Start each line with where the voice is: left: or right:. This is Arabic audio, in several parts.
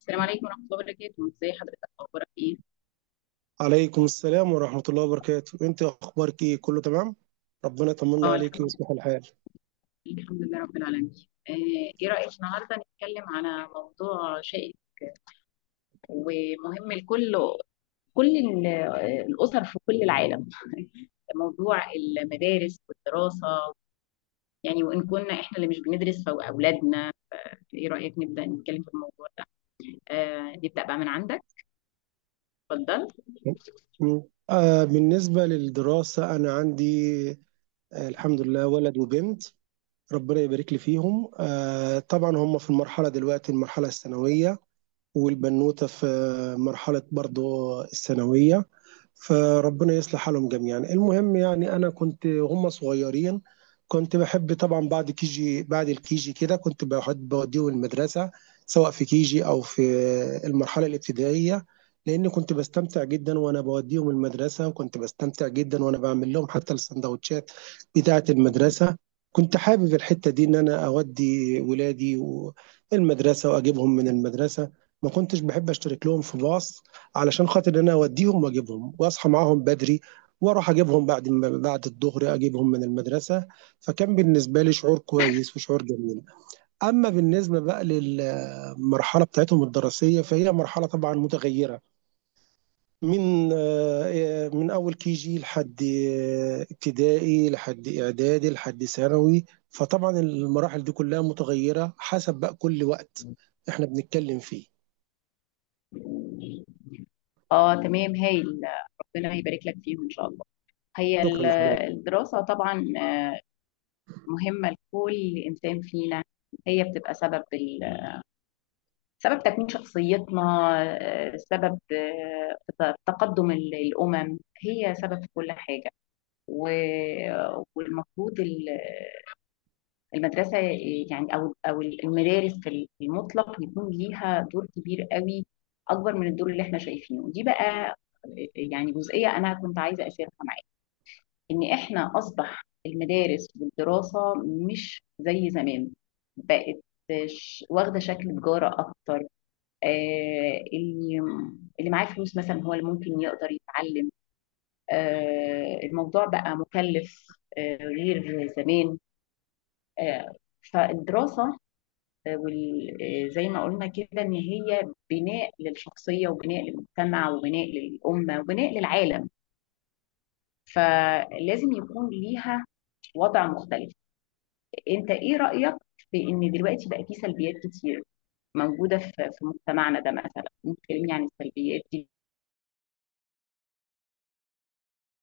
left: السلام عليكم ورحمة الله وبركاته، ازي حضرتك، اخبارك ايه؟
right: عليكم السلام ورحمة الله وبركاته، انت اخبارك ايه؟ كله تمام. ربنا يطمنا
left: اه
right: عليك
left: الحمد لله.
right: ويصلح الحال.
left: الحمد لله رب العالمين. ايه رأيك النهارده نتكلم على موضوع شائك ومهم الكل كل ال- الأسر في كل العالم موضوع المدارس والدراسة يعني، وإن كنا احنا اللي مش بندرس فأولادنا. ايه رأيك نبدأ نتكلم في الموضوع ده؟ آه، نبدأ بقى من عندك، اتفضل.
right: م. بالنسبة للدراسة انا عندي الحمد لله ولد وبنت، ربنا يبارك لي فيهم. طبعا هم في المرحلة دلوقتي المرحلة الثانوية، والبنوتة في مرحلة برضو الثانوية. فربنا يصلح حالهم جميعا. المهم، يعني أنا كنت هم صغيرين كنت بحب طبعا بعد الكيجي كده كنت بحب بوديهم المدرسة، سواء في كيجي أو في المرحلة الابتدائية، لأن كنت بستمتع جدا وأنا بوديهم المدرسة، وكنت بستمتع جدا وأنا بعمل لهم حتى السندوتشات بتاعة المدرسة. كنت حابب الحتة دي إن أنا أودي ولادي المدرسة وأجيبهم من المدرسة، ما كنتش بحب اشترك لهم في باص، علشان خاطر ان انا اوديهم واجيبهم واصحى معاهم بدري واروح اجيبهم بعد ما بعد الظهر اجيبهم من المدرسه. فكان بالنسبه لي شعور كويس وشعور جميل. اما بالنسبه بقى للمرحله بتاعتهم الدراسيه فهي مرحله طبعا متغيره، من من اول كي جي لحد ابتدائي لحد اعدادي لحد ثانوي، فطبعا المراحل دي كلها متغيره حسب بقى كل وقت احنا بنتكلم فيه.
left: اه تمام، هايل. ربنا يبارك لك فيهم ان شاء الله. هي
right: شكرا
left: ال-
right: لحضرتك.
left: الدراسة طبعا آه، مهمة لكل إنسان فينا. هي بتبقى سبب تكوين شخصيتنا، سبب، تقدم الأمم. هي سبب في كل حاجة. و... والمفروض المدرسة يعني، أو المدارس في المطلق، يكون ليها دور كبير قوي، أكبر من الدور اللي إحنا شايفينه دي بقى. يعني جزئية أنا كنت عايزة أشيرها، ان احنا اصبح المدارس والدراسة مش زي زمان. بقت واخدة شكل تجارة اكتر. آه، اللي معاه فلوس مثلا هو اللي ممكن يقدر يتعلم. آه، الموضوع بقى مكلف، آه، غير زمان، آه. فالدراسة، آه، وال- زي ما قلنا كده ان هي بناء للشخصية وبناء للمجتمع وبناء للأمة وبناء للعالم، فلازم يكون ليها وضع مختلف. انت ايه رأيك في ان دلوقتي بقى في سلبيات كتير موجودة في مجتمعنا ده؟ مثلا ممكن تكلمني عن السلبيات دي،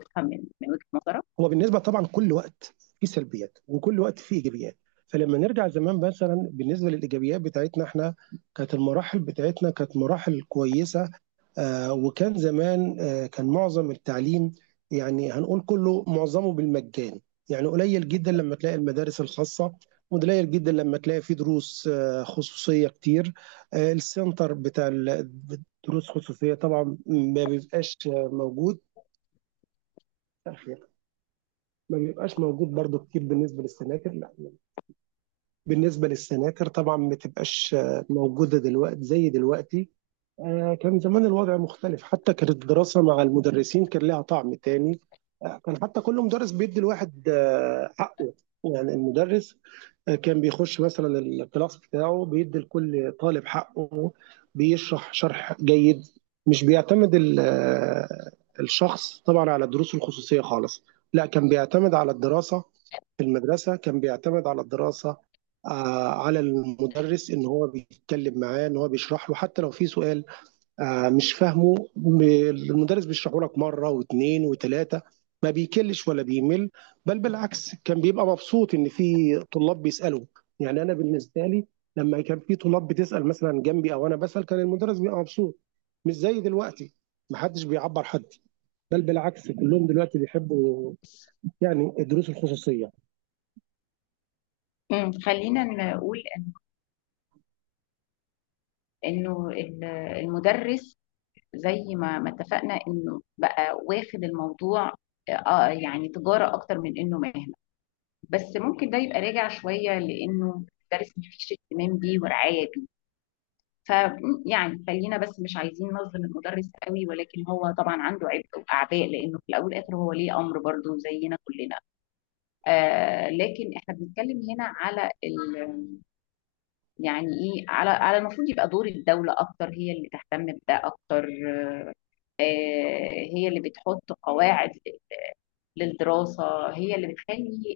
left: تفهم من وجهة نظرك.
right: هو بالنسبه طبعا كل وقت فيه سلبيات وكل وقت فيه ايجابيات، فلما نرجع زمان مثلا بالنسبه للايجابيات بتاعتنا احنا، كانت المراحل بتاعتنا كانت مراحل كويسه. وكان زمان كان معظم التعليم يعني هنقول كله معظمه بالمجان، يعني قليل جدا لما تلاقي المدارس الخاصه، وقليل جدا لما تلاقي في دروس خصوصيه كتير. آه، السنتر بتاع ال- دروس خصوصيه طبعا ما بيبقاش موجود، ما بيبقاش موجود برضو كتير. بالنسبة للسناتر، لا، بالنسبة للسناتر طبعا ما تبقاش موجودة دلوقتي زي دلوقتي. كان زمان الوضع مختلف، حتى كانت الدراسة مع المدرسين كان لها طعم تاني. كان حتى كل مدرس بيدي الواحد حقه. يعني المدرس كان بيخش مثلا الكلاس بتاعه بيدي لكل طالب حقه، بيشرح شرح جيد، مش بيعتمد ال- الشخص طبعا على الدروس الخصوصية خالص، لا كان بيعتمد على الدراسة في المدرسة، كان بيعتمد على الدراسة على المدرس، ان هو بيتكلم معاه ان هو بيشرح له حتى لو في سؤال مش فاهمه، المدرس بيشرحه لك مره واثنين وثلاثه، ما بيكلش ولا بيمل. بل بالعكس كان بيبقى مبسوط ان في طلاب بيسالوا. يعني انا بالنسبه لي، لما كان في طلاب بتسال مثلا جنبي او انا بسال كان المدرس بيبقى مبسوط، مش زي دلوقتي ما حدش بيعبر حد. بل بالعكس كلهم دلوقتي بيحبوا يعني الدروس الخصوصيه.
left: خلينا نقول انه المدرس زي ما اتفقنا انه بقى واخد الموضوع آه، يعني تجارة اكتر من انه مهنة. بس ممكن ده يبقى راجع شوية، لانه المدرس مفيش اهتمام بيه ورعاية. فيعني خلينا بس مش عايزين نظلم المدرس قوي، ولكن هو طبعا عنده عبء واعباء، لانه في الاول والاخر هو ليه امر برضه زينا كلنا. آه لكن احنا بنتكلم هنا على ال، يعني ايه، على على المفروض يبقى دور الدوله اكتر. هي اللي تهتم بده اكتر، آه، هي اللي بتحط قواعد للدراسه، هي اللي بتخلي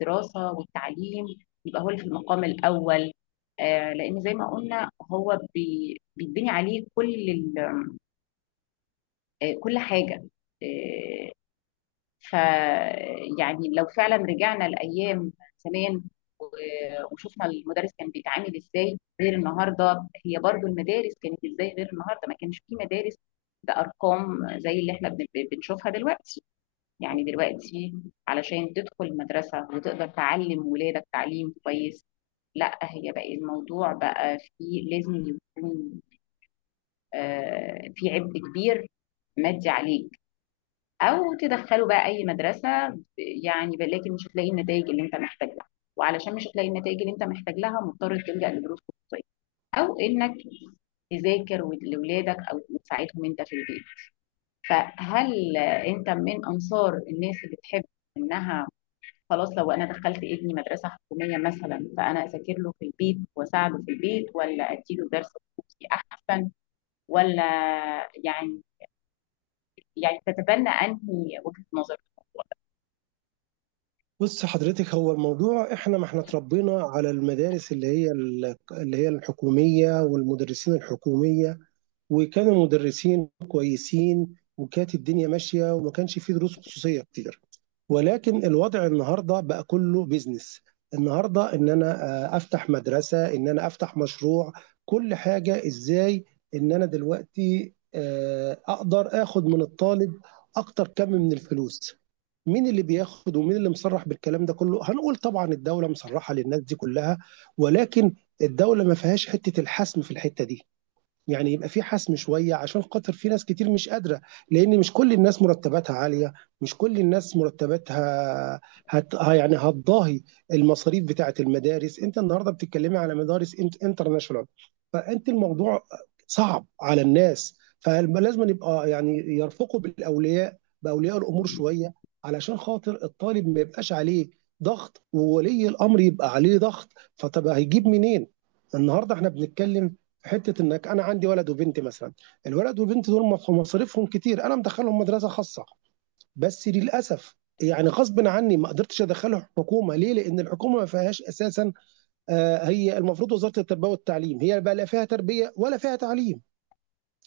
left: الدراسه والتعليم يبقى هو اللي في المقام الاول. آه لان زي ما قلنا هو بيتبني عليه كل ال، كل حاجة، آه، ف يعني. لو فعلا رجعنا لأيام زمان وشفنا المدرس كان بيتعامل ازاي غير النهارده، هي برضو المدارس كانت ازاي غير النهارده؟ ما كانش في مدارس بأرقام زي اللي احنا بنشوفها دلوقتي. يعني دلوقتي علشان تدخل مدرسة وتقدر تعلم ولادك تعليم كويس، لا هي بقى الموضوع بقى فيه، لازم يكون في عبء كبير مادي عليك، او تدخله بقى اي مدرسه لكن مش هتلاقي النتائج اللي انت محتاج لها. وعلشان مش هتلاقي النتائج اللي انت محتاج لها، مضطر تلجأ لدروس خصوصيه، او انك تذاكر لاولادك او تساعدهم انت في البيت. فهل انت من انصار الناس اللي تحب انها خلاص لو انا دخلت ابني مدرسه حكوميه مثلا فانا اذاكر له في البيت واساعده في البيت، ولا اديله درس خصوصي احسن؟ ولا يعني، يعني تتبنى انهي وجهه نظر؟
right: بص حضرتك، هو الموضوع احنا ما احنا اتربينا على المدارس اللي هي الحكوميه والمدرسين الحكوميه، وكان المدرسين كويسين وكانت الدنيا ماشيه وما كانش في دروس خصوصيه كتير. ولكن الوضع النهارده بقى كله بيزنس. النهارده ان انا افتح مدرسه، ان انا افتح مشروع، كل حاجه ازاي ان انا دلوقتي اقدر اخد من الطالب اكتر كم من الفلوس. مين اللي بياخد ومين اللي مصرح بالكلام ده كله؟ هنقول طبعا الدوله مصرحه للناس دي كلها، ولكن الدوله ما فيهاش حته الحسم في الحته دي. يعني يبقى في حسم شويه عشان خاطر في ناس كتير مش قادره، لان مش كل الناس مرتباتها عاليه، مش كل الناس مرتباتها يعني هتضاهي المصاريف بتاعه المدارس. انت النهارده بتتكلمي على مدارس انترناشونال، فانت الموضوع صعب على الناس. فلازم يبقى يعني يرفقوا بالاولياء، باولياء الامور شويه، علشان خاطر الطالب ما يبقاش عليه ضغط وولي الامر يبقى عليه ضغط. فطب هيجيب منين؟ النهارده احنا بنتكلم حته انك، انا عندي ولد وبنت مثلا، الولد والبنت دول مصاريفهم كتير، انا مدخلهم مدرسه خاصه، بس للاسف يعني غصب عني ما قدرتش ادخله حكومه. ليه؟ لان الحكومه ما فيهاش اساسا. هي المفروض وزاره التربيه والتعليم هي بقى لا فيها تربيه ولا فيها تعليم،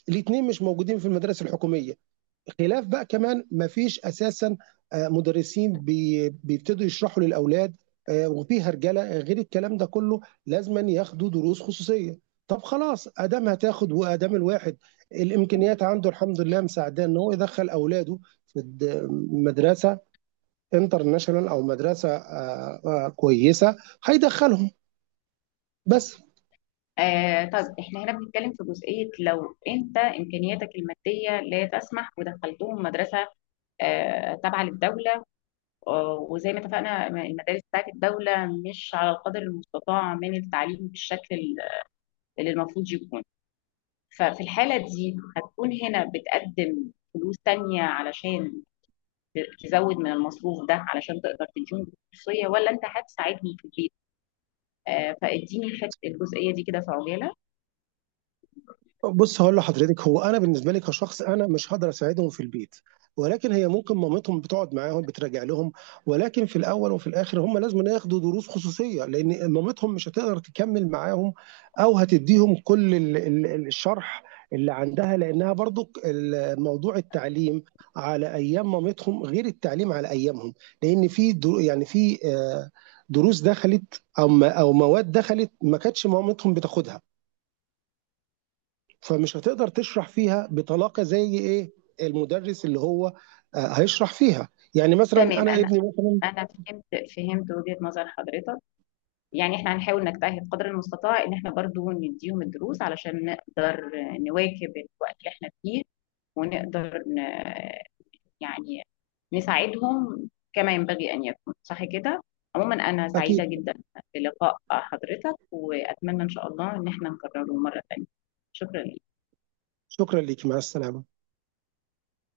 right: الاثنين مش موجودين في المدارس الحكوميه. خلاف بقى كمان ما فيش اساسا مدرسين بيبتدوا يشرحوا للاولاد، وفي هرجله غير الكلام ده كله. لازما ياخدوا دروس خصوصيه. طب خلاص، ادام هتاخد وادام الواحد الامكانيات عنده الحمد لله مساعداه ان هو يدخل اولاده في مدرسه انترناشونال او مدرسه كويسه، هيدخلهم بس.
left: آه، طب احنا هنا بنتكلم في جزئية، لو انت امكانياتك المادية لا تسمح ودخلتهم مدرسة آه تابعة للدولة، آه وزي ما اتفقنا المدارس بتاعت الدولة مش على القدر المستطاع من التعليم بالشكل اللي المفروض يكون، ففي الحالة دي هتكون هنا بتقدم فلوس تانية علشان تزود من المصروف ده علشان تقدر تديهم خصوصية، ولا انت هتساعدني في البيت؟ آه، فاديني الجزئية دي كده في عجالة.
right: بُص هاقول لحضرتك، هو أنا بالنسبة لي كشخص أنا مش هاقدر أساعدهم في البيت، ولكن هي ممكن مامتهم بتقعد معاهم بتراجع لهم، ولكن في الأول وفي الآخر هم لازمًا ياخدوا دروس خصوصية، لإن مامتهم مش هتقدر تكمّل معاهم أو هتدّيهم كل ال ال ال الشرح اللي عندها، لإنها برضُك ال موضوع التعليم على أيام مامتهم غير التعليم على أيامهم، لإن في دروس دخلِت أو مواد دخلِت ما كانتش مامتهم بتاخدها. فمش هتقدر تشرح فيها بطلاقه زي ايه المدرس اللي هو هيشرح فيها. يعني مثلا
left: تمام،
right: انا
left: انا
right: ابني مثلا،
left: انا فهمت، فهمت وجهة نظر حضرتك. يعني احنا هنحاول نجتهد قدر المستطاع ان احنا برضو نديهم الدروس علشان نقدر نواكب الوقت اللي احنا فيه، ونقدر يعني نساعدهم كما ينبغي ان يكون، صح كده؟ عموما انا
right: اكيد.
left: سعيدة جدا بلقاء حضرتك، واتمنى ان شاء الله ان احنا نكرره مرة تانية. شكرا
right: شكرا ليك، مع السلامه.